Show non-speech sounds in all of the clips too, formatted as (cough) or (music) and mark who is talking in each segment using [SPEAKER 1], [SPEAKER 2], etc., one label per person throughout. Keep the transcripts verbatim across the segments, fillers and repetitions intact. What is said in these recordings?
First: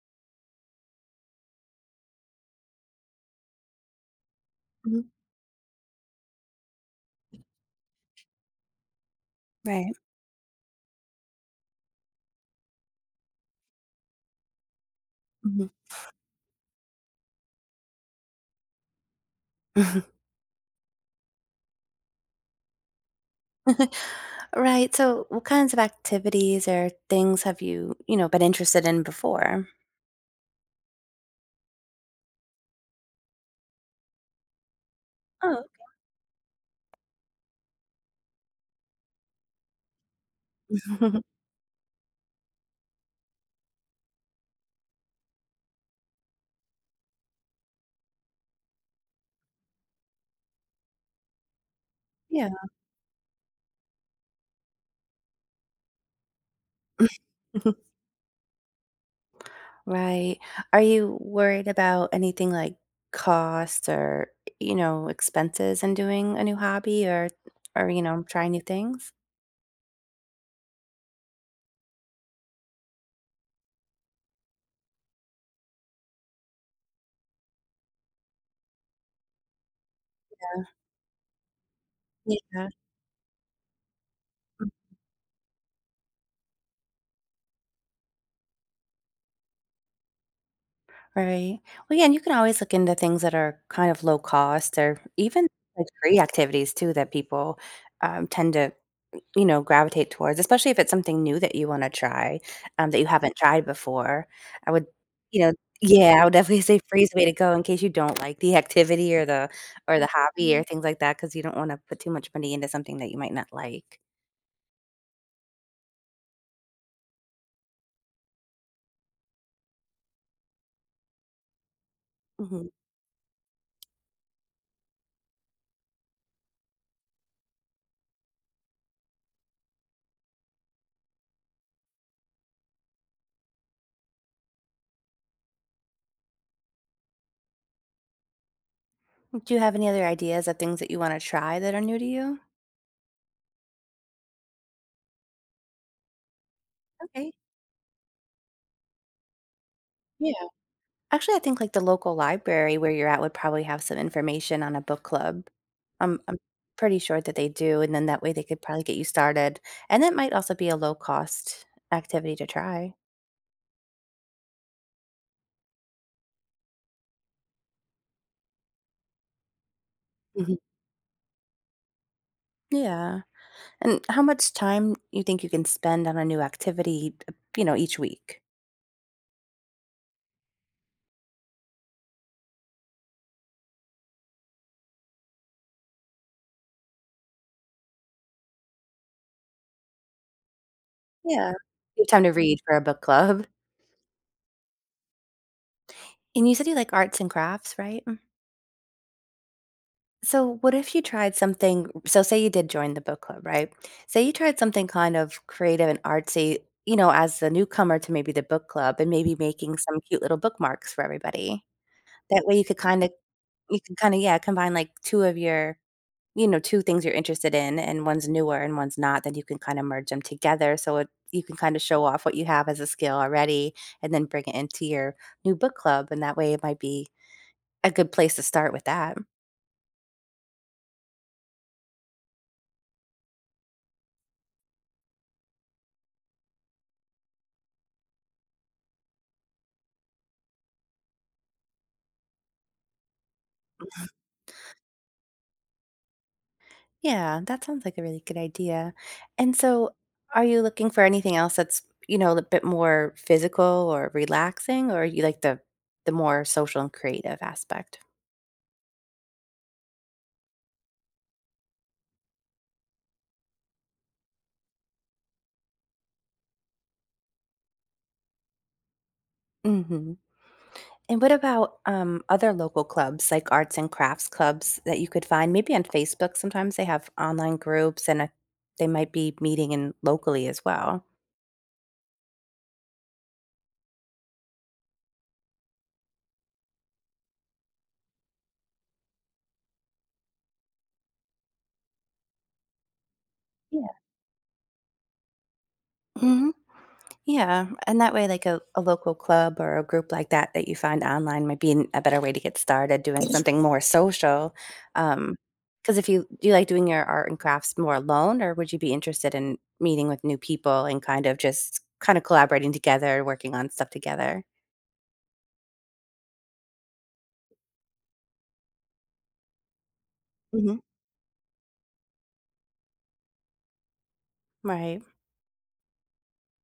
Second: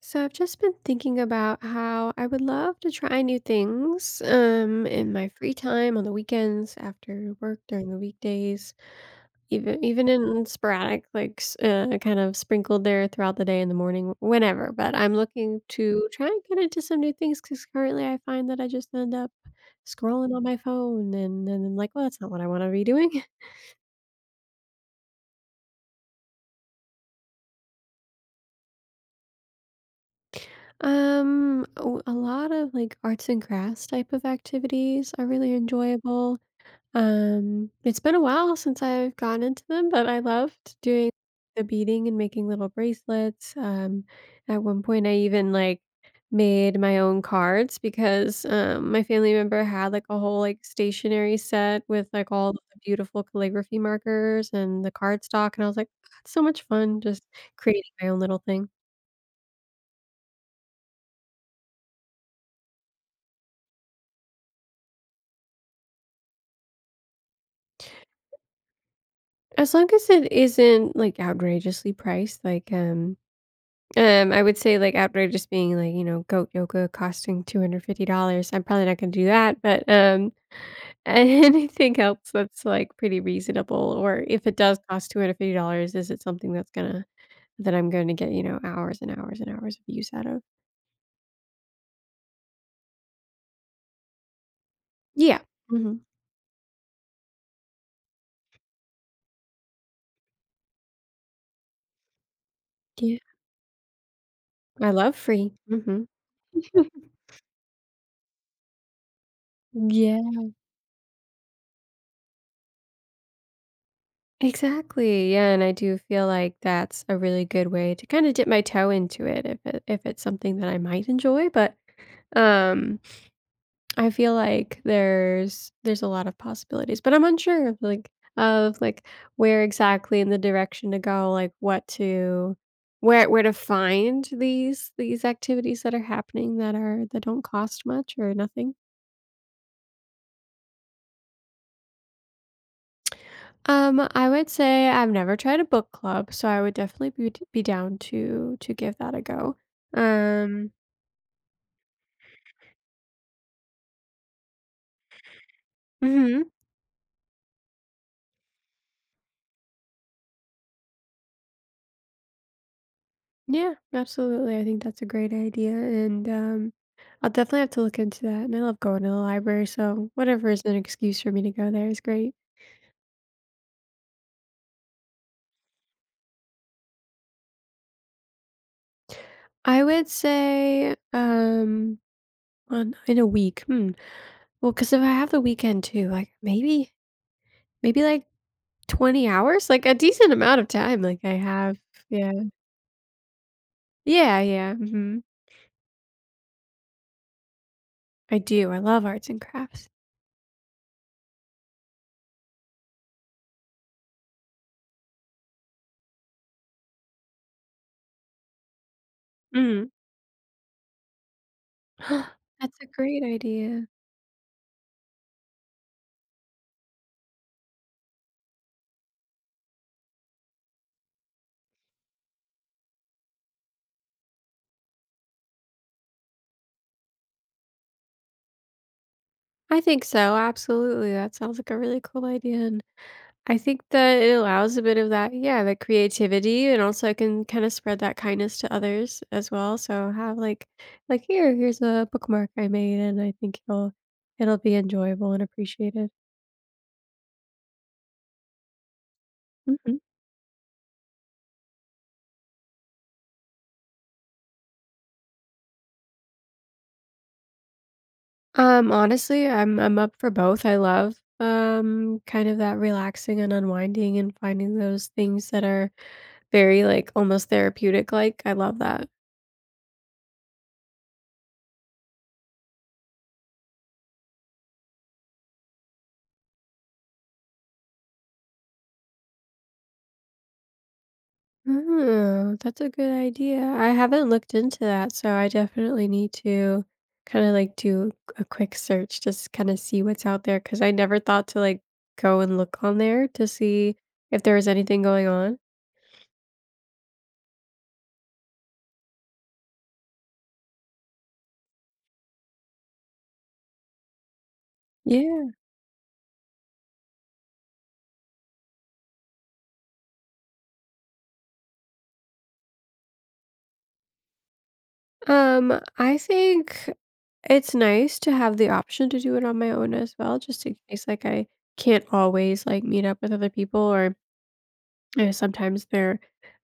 [SPEAKER 1] So I've just been thinking about how I would love to try new things um
[SPEAKER 2] Mhm.
[SPEAKER 1] in my free time on the weekends, after work, during the weekdays, even
[SPEAKER 2] Right.
[SPEAKER 1] even in sporadic like s- uh, kind of sprinkled there throughout the day, in the morning, whenever. But I'm looking
[SPEAKER 2] Mhm.
[SPEAKER 1] to try and get into some new things, cuz currently I find that I just end up
[SPEAKER 2] (laughs)
[SPEAKER 1] scrolling on my phone and then I'm like, well, that's not what I want to be doing. (laughs)
[SPEAKER 2] Right, so what kinds of activities or things have you, you know, been interested in before?
[SPEAKER 1] um a a lot of like arts and crafts type of activities are really
[SPEAKER 2] Oh,
[SPEAKER 1] enjoyable. Um, it's been a while since I've gone into them, but I loved doing
[SPEAKER 2] (laughs)
[SPEAKER 1] the beading and making little bracelets. Um, at one point, I even like made my own cards because um, my family member had like a whole like stationery set with like
[SPEAKER 2] yeah.
[SPEAKER 1] all the beautiful calligraphy markers and the cardstock, and I was like, "That's so much fun just
[SPEAKER 2] (laughs)
[SPEAKER 1] creating my own little thing."
[SPEAKER 2] Right. Are you worried about anything like cost or, you know, expenses in doing a new hobby or or, you know, trying new things?
[SPEAKER 1] As long as it isn't like outrageously priced, like um, um, I would say like outrageous being like, you know, goat yoga costing two hundred fifty dollars. I'm probably not gonna do that, but um (laughs) anything else that's
[SPEAKER 2] Yeah.
[SPEAKER 1] like pretty reasonable, or if it does cost two hundred fifty dollars is it something that's gonna that I'm gonna get, you know, hours and hours and hours of use out of?
[SPEAKER 2] Right. Well, yeah, and you can always look into things that are kind of low cost or
[SPEAKER 1] Yeah.
[SPEAKER 2] even like
[SPEAKER 1] Mhm.
[SPEAKER 2] free activities too that people um, tend to, you know, gravitate towards, especially if it's something new that you want to try um, that you
[SPEAKER 1] Yeah.
[SPEAKER 2] haven't tried before. I would,
[SPEAKER 1] I love
[SPEAKER 2] you know,
[SPEAKER 1] free. Mhm.
[SPEAKER 2] yeah, I would definitely say free's the
[SPEAKER 1] (laughs)
[SPEAKER 2] way to go in case you don't like the (laughs) activity or the or the
[SPEAKER 1] Yeah,
[SPEAKER 2] hobby or things like that because you don't want to put too much money into something that you might not like.
[SPEAKER 1] exactly. Yeah, and I do feel like that's a really good way to kind of dip my toe into it if it, if it's something that I might enjoy, but
[SPEAKER 2] hmm
[SPEAKER 1] um I feel like there's there's a lot of possibilities, but I'm unsure of like of like where exactly in the direction to go, like what to where where to find these these activities that are happening, that are that don't cost much or nothing.
[SPEAKER 2] Do you have any other ideas of things that you want to try that are new to you?
[SPEAKER 1] Um, I would say I've never tried a book club, so I would definitely
[SPEAKER 2] Okay.
[SPEAKER 1] be be down to to give that a go.
[SPEAKER 2] Yeah.
[SPEAKER 1] Um,
[SPEAKER 2] Actually, I think, like, the local library where you're at would probably have some information on a book club. I'm I'm
[SPEAKER 1] mhm.
[SPEAKER 2] pretty sure that they do, and then that way they could probably get you started, and that might also be a low-cost activity to try.
[SPEAKER 1] Yeah, absolutely. I think that's a great idea. And um, I'll definitely have to look into that. And I love going to the library. So, whatever
[SPEAKER 2] Mhm.
[SPEAKER 1] is an excuse for me to go there is great.
[SPEAKER 2] Yeah, and how much time you think you can spend on a new activity, uh, you know, each week?
[SPEAKER 1] I would say um, on, in a week. Hmm. Well, because if I have the weekend too, like maybe, maybe like twenty hours, like a decent amount of time. Like I
[SPEAKER 2] Yeah.
[SPEAKER 1] have,
[SPEAKER 2] You have time to
[SPEAKER 1] yeah.
[SPEAKER 2] read for a book club.
[SPEAKER 1] Yeah, yeah. Hmm.
[SPEAKER 2] And you said you like arts and crafts, right?
[SPEAKER 1] I do. I love arts and crafts.
[SPEAKER 2] So, what if you tried something? So, say you did join the book club, right? Say you tried something kind of creative and artsy, you know, as a newcomer to maybe the book club and maybe making
[SPEAKER 1] Mm.
[SPEAKER 2] some cute little bookmarks for everybody.
[SPEAKER 1] (gasps)
[SPEAKER 2] That way you could
[SPEAKER 1] That's a
[SPEAKER 2] kind of,
[SPEAKER 1] great
[SPEAKER 2] you
[SPEAKER 1] idea.
[SPEAKER 2] could kind of, yeah, combine like two of your, you know, two things you're interested in and one's newer and one's not. Then you can kind of merge them together. So, it, you can kind of show off what you have as a skill already and then bring it into your new book club. And that way it might be a good place to start with that.
[SPEAKER 1] I think so. Absolutely. That sounds like a really cool idea. And I think that it allows a bit of that, yeah, that creativity, and also I can kind of spread that kindness to others as well. So have like, like here, here's a bookmark I made, and I think it'll it'll be enjoyable and appreciated.
[SPEAKER 2] Yeah, that sounds like a really good idea. And so,
[SPEAKER 1] Hmm.
[SPEAKER 2] are you looking for anything else that's, you know, a bit more physical or relaxing, or you like the the more social and creative aspect?
[SPEAKER 1] Um, honestly, I'm I'm up for both. I love um kind of that relaxing and unwinding and finding those things that are very like almost therapeutic. Like I love that.
[SPEAKER 2] hmm And what about um, other local clubs, like arts and crafts clubs that you could find? Maybe on Facebook. Sometimes they have online groups, and uh they might be meeting in locally as well.
[SPEAKER 1] Oh, that's a good idea. I haven't looked into that, so I definitely need to kind of like do a quick search, just kind of see what's out there, because I never thought to like go and look on there to
[SPEAKER 2] Yeah.
[SPEAKER 1] see if there was anything going on.
[SPEAKER 2] Mhm. Yeah, and that way, like a, a local club or a group like that that you find online might be an- a better way to get started doing something more social. Um,
[SPEAKER 1] Yeah.
[SPEAKER 2] because if you do you like doing your art and crafts more alone, or would you be interested in meeting with new people and kind of just kind of collaborating together, working on stuff together?
[SPEAKER 1] Um, I think it's nice to have the option to do it on my own as well, just in
[SPEAKER 2] hmm
[SPEAKER 1] case like I can't always like meet up with other people or
[SPEAKER 2] Right.
[SPEAKER 1] you know, sometimes they're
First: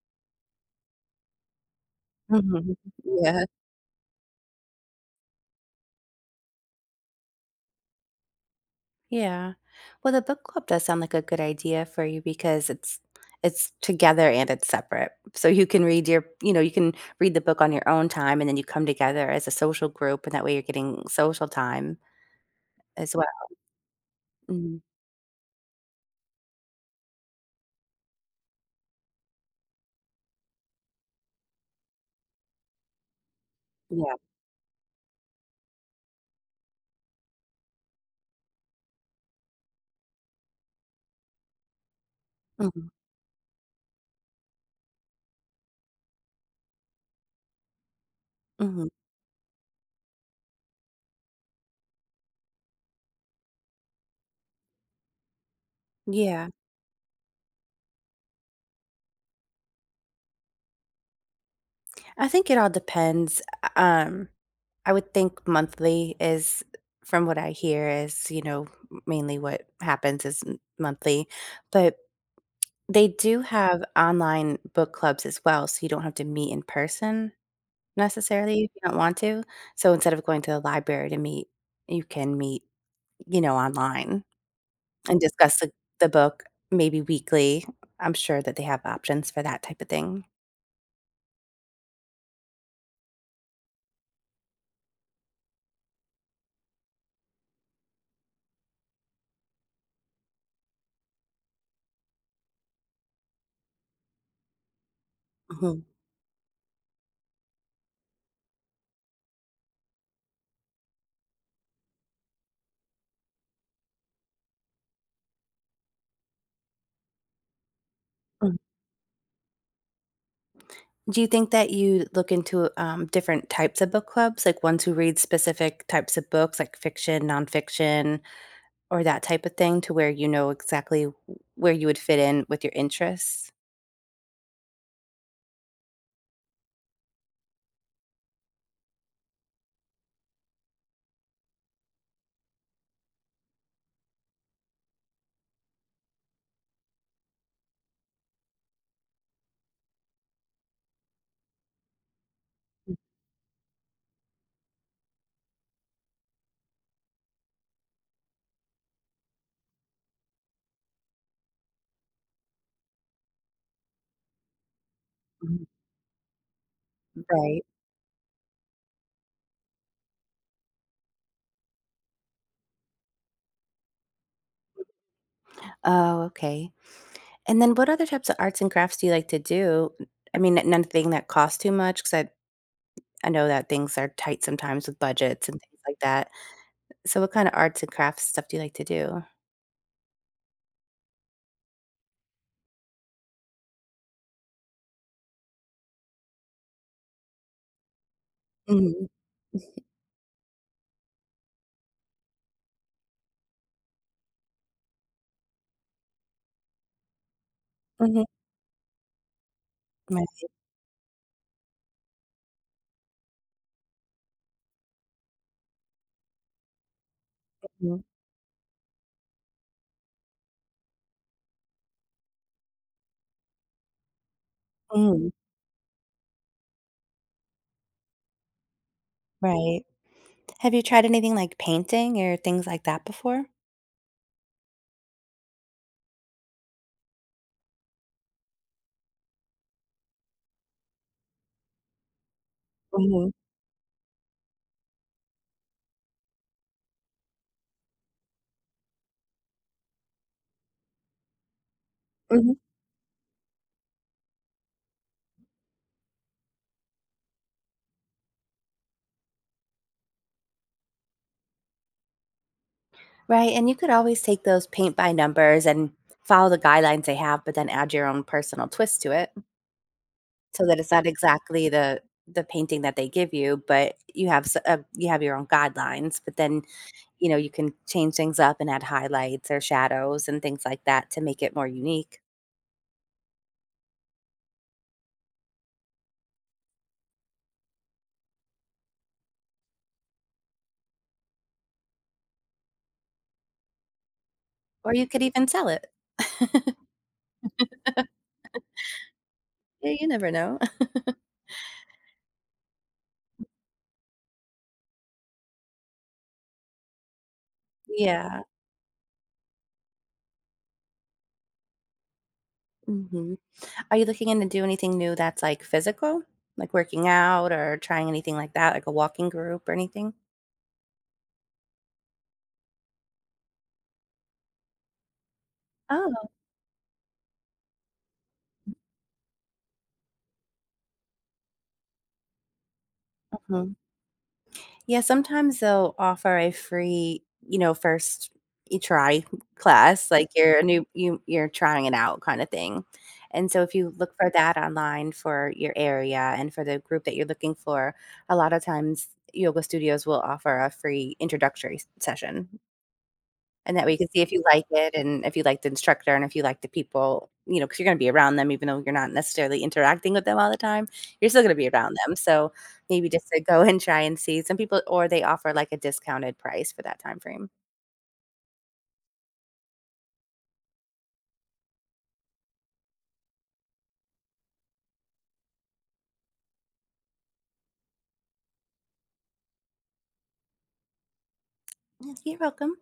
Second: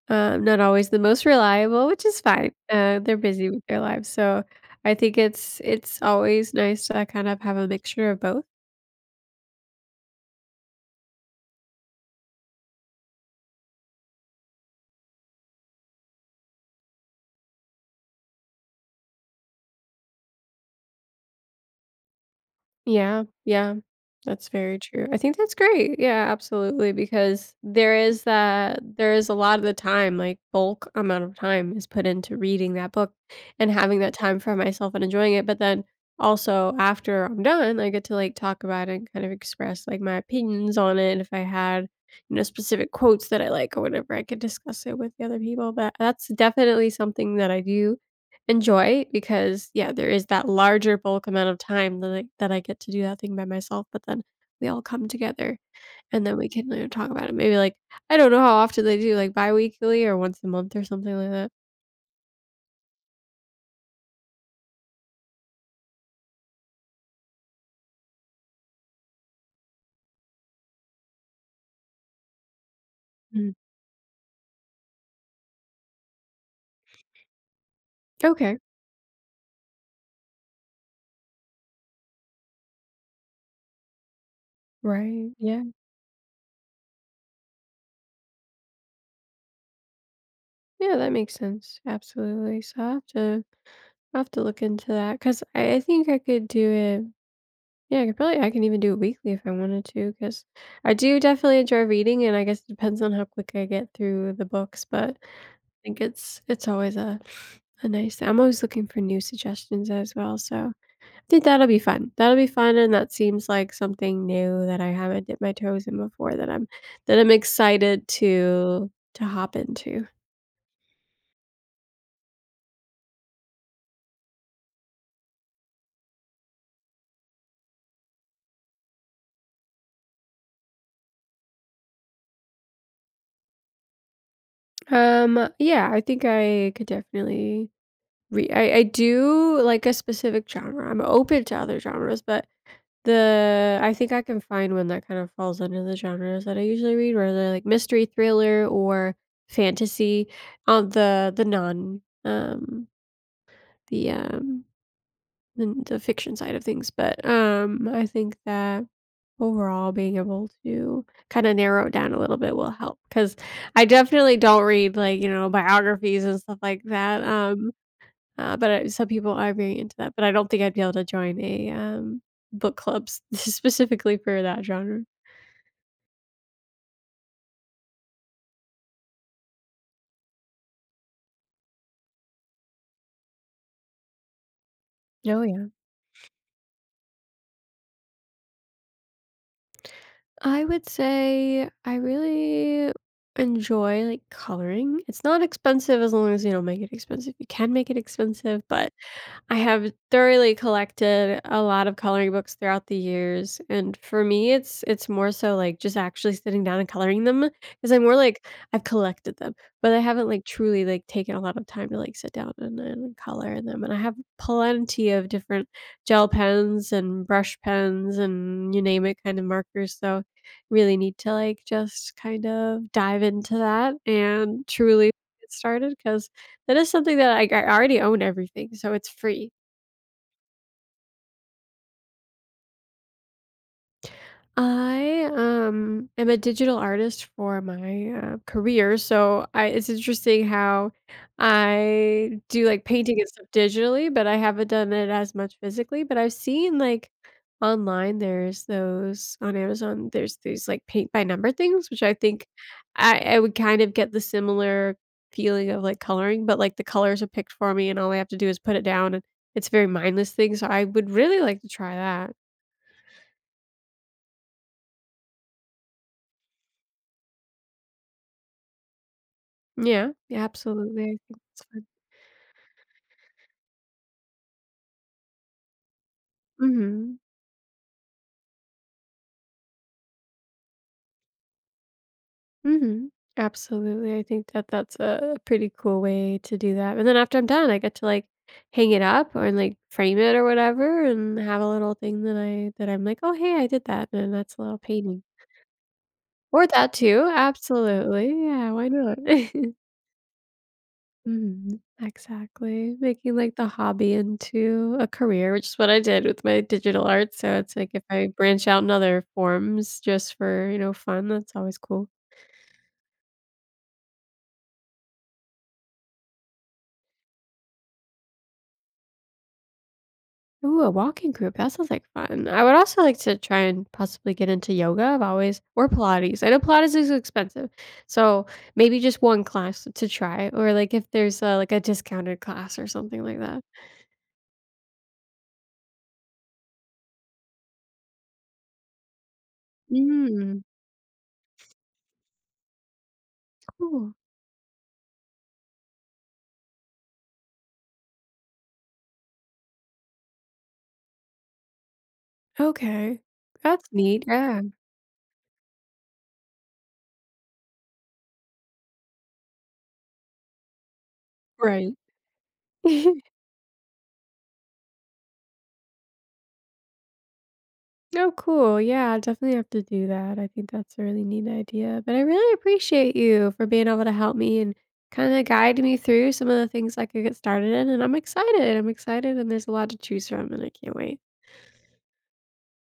[SPEAKER 1] Um, not always the most reliable, which is fine.
[SPEAKER 2] hmm
[SPEAKER 1] Uh, they're
[SPEAKER 2] Yeah.
[SPEAKER 1] busy with their lives, so I think it's it's always nice to kind of have a mixture of both.
[SPEAKER 2] Yeah. Well, the book club does sound like a good idea for you because it's it's together and it's separate. So you can read your, you know, you can read the book on your own time and then you come together as a social group and that way you're getting social time as
[SPEAKER 1] Yeah,
[SPEAKER 2] well.
[SPEAKER 1] yeah. That's
[SPEAKER 2] Mhm.
[SPEAKER 1] very true. I think that's great. Yeah, absolutely. Because there is that, there is a lot of the time, like bulk amount of time is put into reading that book and having
[SPEAKER 2] Yeah.
[SPEAKER 1] that time for myself and enjoying it. But then also after I'm done, I get to like talk about it and kind of express like my opinions on it. And if I had, you know,
[SPEAKER 2] Mhm.
[SPEAKER 1] specific quotes that I like or whatever, I could discuss it with the other people. But that's definitely something that I do
[SPEAKER 2] Mhm.
[SPEAKER 1] enjoy, because, yeah, there is that larger bulk amount of time that I that I get to do that thing by myself, but then we all come together and then we
[SPEAKER 2] Yeah.
[SPEAKER 1] can, you know, talk about it. Maybe, like, I don't know how often they do, like, biweekly or once a month or something like that.
[SPEAKER 2] I think it all depends. Um, I would think monthly is from what I hear is, you know, mainly what happens is m- monthly. But they do
[SPEAKER 1] Mm.
[SPEAKER 2] have online book clubs as well, so you don't have to meet in person
[SPEAKER 1] Okay.
[SPEAKER 2] necessarily if you don't want to. So instead of going to the library to meet, you can meet, you know, online and
[SPEAKER 1] Right.
[SPEAKER 2] discuss
[SPEAKER 1] Yeah.
[SPEAKER 2] the the book maybe weekly. I'm sure that they have options for that type of thing.
[SPEAKER 1] Yeah, that makes sense. Absolutely. So i have to i have to look into that 'cause I I think I could do it, yeah, I could probably, I can even do it weekly if I wanted to because I do definitely enjoy reading, and I guess it depends on how quick I get through the books, but
[SPEAKER 2] Mhm.
[SPEAKER 1] think it's it's always a a nice thing. I'm always looking for new suggestions as well, so I think that'll be fun. That'll be fun, and that seems like something new that I haven't dipped my toes in before that I'm that I'm excited to to hop into.
[SPEAKER 2] Do you think that you look into um, different types of book clubs, like ones who read specific types of books, like fiction, nonfiction, or that type of thing, to where you know exactly where you would fit in with your interests?
[SPEAKER 1] Um, yeah, I think I could definitely re- I, I do like a specific genre. I'm open to other genres, but The I think I can find one that kind of falls under the genres that I usually read, where like mystery, thriller, or fantasy on the the non um the um the, the fiction side of things. But um I think that overall being able to kind of narrow it down a little bit will help because I definitely don't read like, you know,
[SPEAKER 2] Mhm.
[SPEAKER 1] biographies and stuff like that.
[SPEAKER 2] Right.
[SPEAKER 1] Um uh, but I, some people are very into that, but I don't think I'd be able to join a, um, book club s (laughs) specifically for that genre.
[SPEAKER 2] Oh, okay. And then what other types of arts and crafts do you like to do? I mean, n- nothing that costs too much, because I, I know that things are tight sometimes with
[SPEAKER 1] Oh,
[SPEAKER 2] budgets and
[SPEAKER 1] yeah.
[SPEAKER 2] things like that. So, what kind of arts and crafts stuff do you like to do?
[SPEAKER 1] I would say I really enjoy, like, coloring. It's not expensive as long as you don't make it expensive. You can make it expensive, but
[SPEAKER 2] Mm-hmm.
[SPEAKER 1] I have thoroughly collected a lot of coloring books throughout the years, and for me, it's it's more so, like, just actually sitting down and coloring them because 'cause I'm more
[SPEAKER 2] hmm
[SPEAKER 1] like, I've collected them, but I haven't,
[SPEAKER 2] Right.
[SPEAKER 1] like, truly, like, taken a lot of time to, like, sit down and and color them, and I have plenty of different gel pens and brush
[SPEAKER 2] Mhm.
[SPEAKER 1] pens and you name it kind of markers, so really need to, like, just kind of dive into that and truly
[SPEAKER 2] Mhm.
[SPEAKER 1] get started because. That is something that I I already own everything, so it's free.
[SPEAKER 2] Right. Have you tried anything like painting or things like that before?
[SPEAKER 1] I um am a digital artist for my uh, career, so I it's interesting how I do like painting and
[SPEAKER 2] Mhm,
[SPEAKER 1] stuff digitally, but I haven't done it as much physically. But I've seen like online, there's those on Amazon, there's these like paint by number things, which I think
[SPEAKER 2] mhm.
[SPEAKER 1] I, I would kind of get the similar feeling of like coloring, but like the colors are picked for me, and all I have to do is put it down, and it's a very mindless thing. So I would really like to try that.
[SPEAKER 2] Right, and you could always take those paint by numbers and follow the guidelines they have, but then add your own personal twist to it
[SPEAKER 1] Yeah, yeah,
[SPEAKER 2] so that it's
[SPEAKER 1] absolutely.
[SPEAKER 2] not
[SPEAKER 1] I think that's
[SPEAKER 2] exactly
[SPEAKER 1] fun.
[SPEAKER 2] the the painting that they give you, but you have s uh, you have your own guidelines, but then,
[SPEAKER 1] Mhm,
[SPEAKER 2] you know, you can change things up and add highlights or shadows and things like that to make it more unique,
[SPEAKER 1] mhm. Absolutely. I think that that's a a pretty cool way to do that, and then after I'm done, I get to, like, hang it up or, like, frame it or whatever and have a little thing that I that I'm like, "Oh, hey, I did that," and that's a little
[SPEAKER 2] or you could
[SPEAKER 1] painting.
[SPEAKER 2] even sell it.
[SPEAKER 1] Or
[SPEAKER 2] (laughs)
[SPEAKER 1] that too, absolutely, yeah, why not? (laughs)
[SPEAKER 2] Yeah, you never know. (laughs)
[SPEAKER 1] Mhm. Exactly. Making, like, the hobby into a career, which is what I did with my digital art, so it's like if I
[SPEAKER 2] Yeah,
[SPEAKER 1] branch out in other forms just for, you know, fun, that's always cool.
[SPEAKER 2] mhm. Are you looking in to do anything new that's, like, physical? Like, working out or trying anything like that, like a walking group or anything?
[SPEAKER 1] Ooh, a walking group, that sounds like fun. I would also like to try and possibly get into yoga, I've always, or
[SPEAKER 2] Oh,
[SPEAKER 1] Pilates. I know Pilates is expensive, so maybe just one class to try or, like, if there's a like, a discounted class or something like that.
[SPEAKER 2] mhm. Yeah, sometimes they'll offer a free, you know, first you try class, like you're
[SPEAKER 1] Mm,
[SPEAKER 2] a new you you're trying it out kinda thing. And so if you look
[SPEAKER 1] cool.
[SPEAKER 2] for that online for your area and for the group that you're looking for, a lot of times yoga studios will offer a free introductory s session.
[SPEAKER 1] Okay.
[SPEAKER 2] And
[SPEAKER 1] That's
[SPEAKER 2] that way you can see
[SPEAKER 1] neat,
[SPEAKER 2] if you
[SPEAKER 1] yeah.
[SPEAKER 2] like it and if you like the instructor and if you like the people, you know, because you 'cause you're gonna be around them even though you're not necessarily interacting with them all the time, you're still gonna be
[SPEAKER 1] Right.
[SPEAKER 2] around them. So, maybe
[SPEAKER 1] (laughs)
[SPEAKER 2] just to go and try and see some people or they offer, like, a discounted price for that time frame.
[SPEAKER 1] Oh, cool. Yeah, I'll definitely have to do that. I think that's a really neat idea. But I really appreciate you for being able to help me and kind of guide me through some of the things I could get started in. And I'm excited. I'm excited, and there's a lot to choose from, and I can't wait.
[SPEAKER 2] Yes, you're welcome.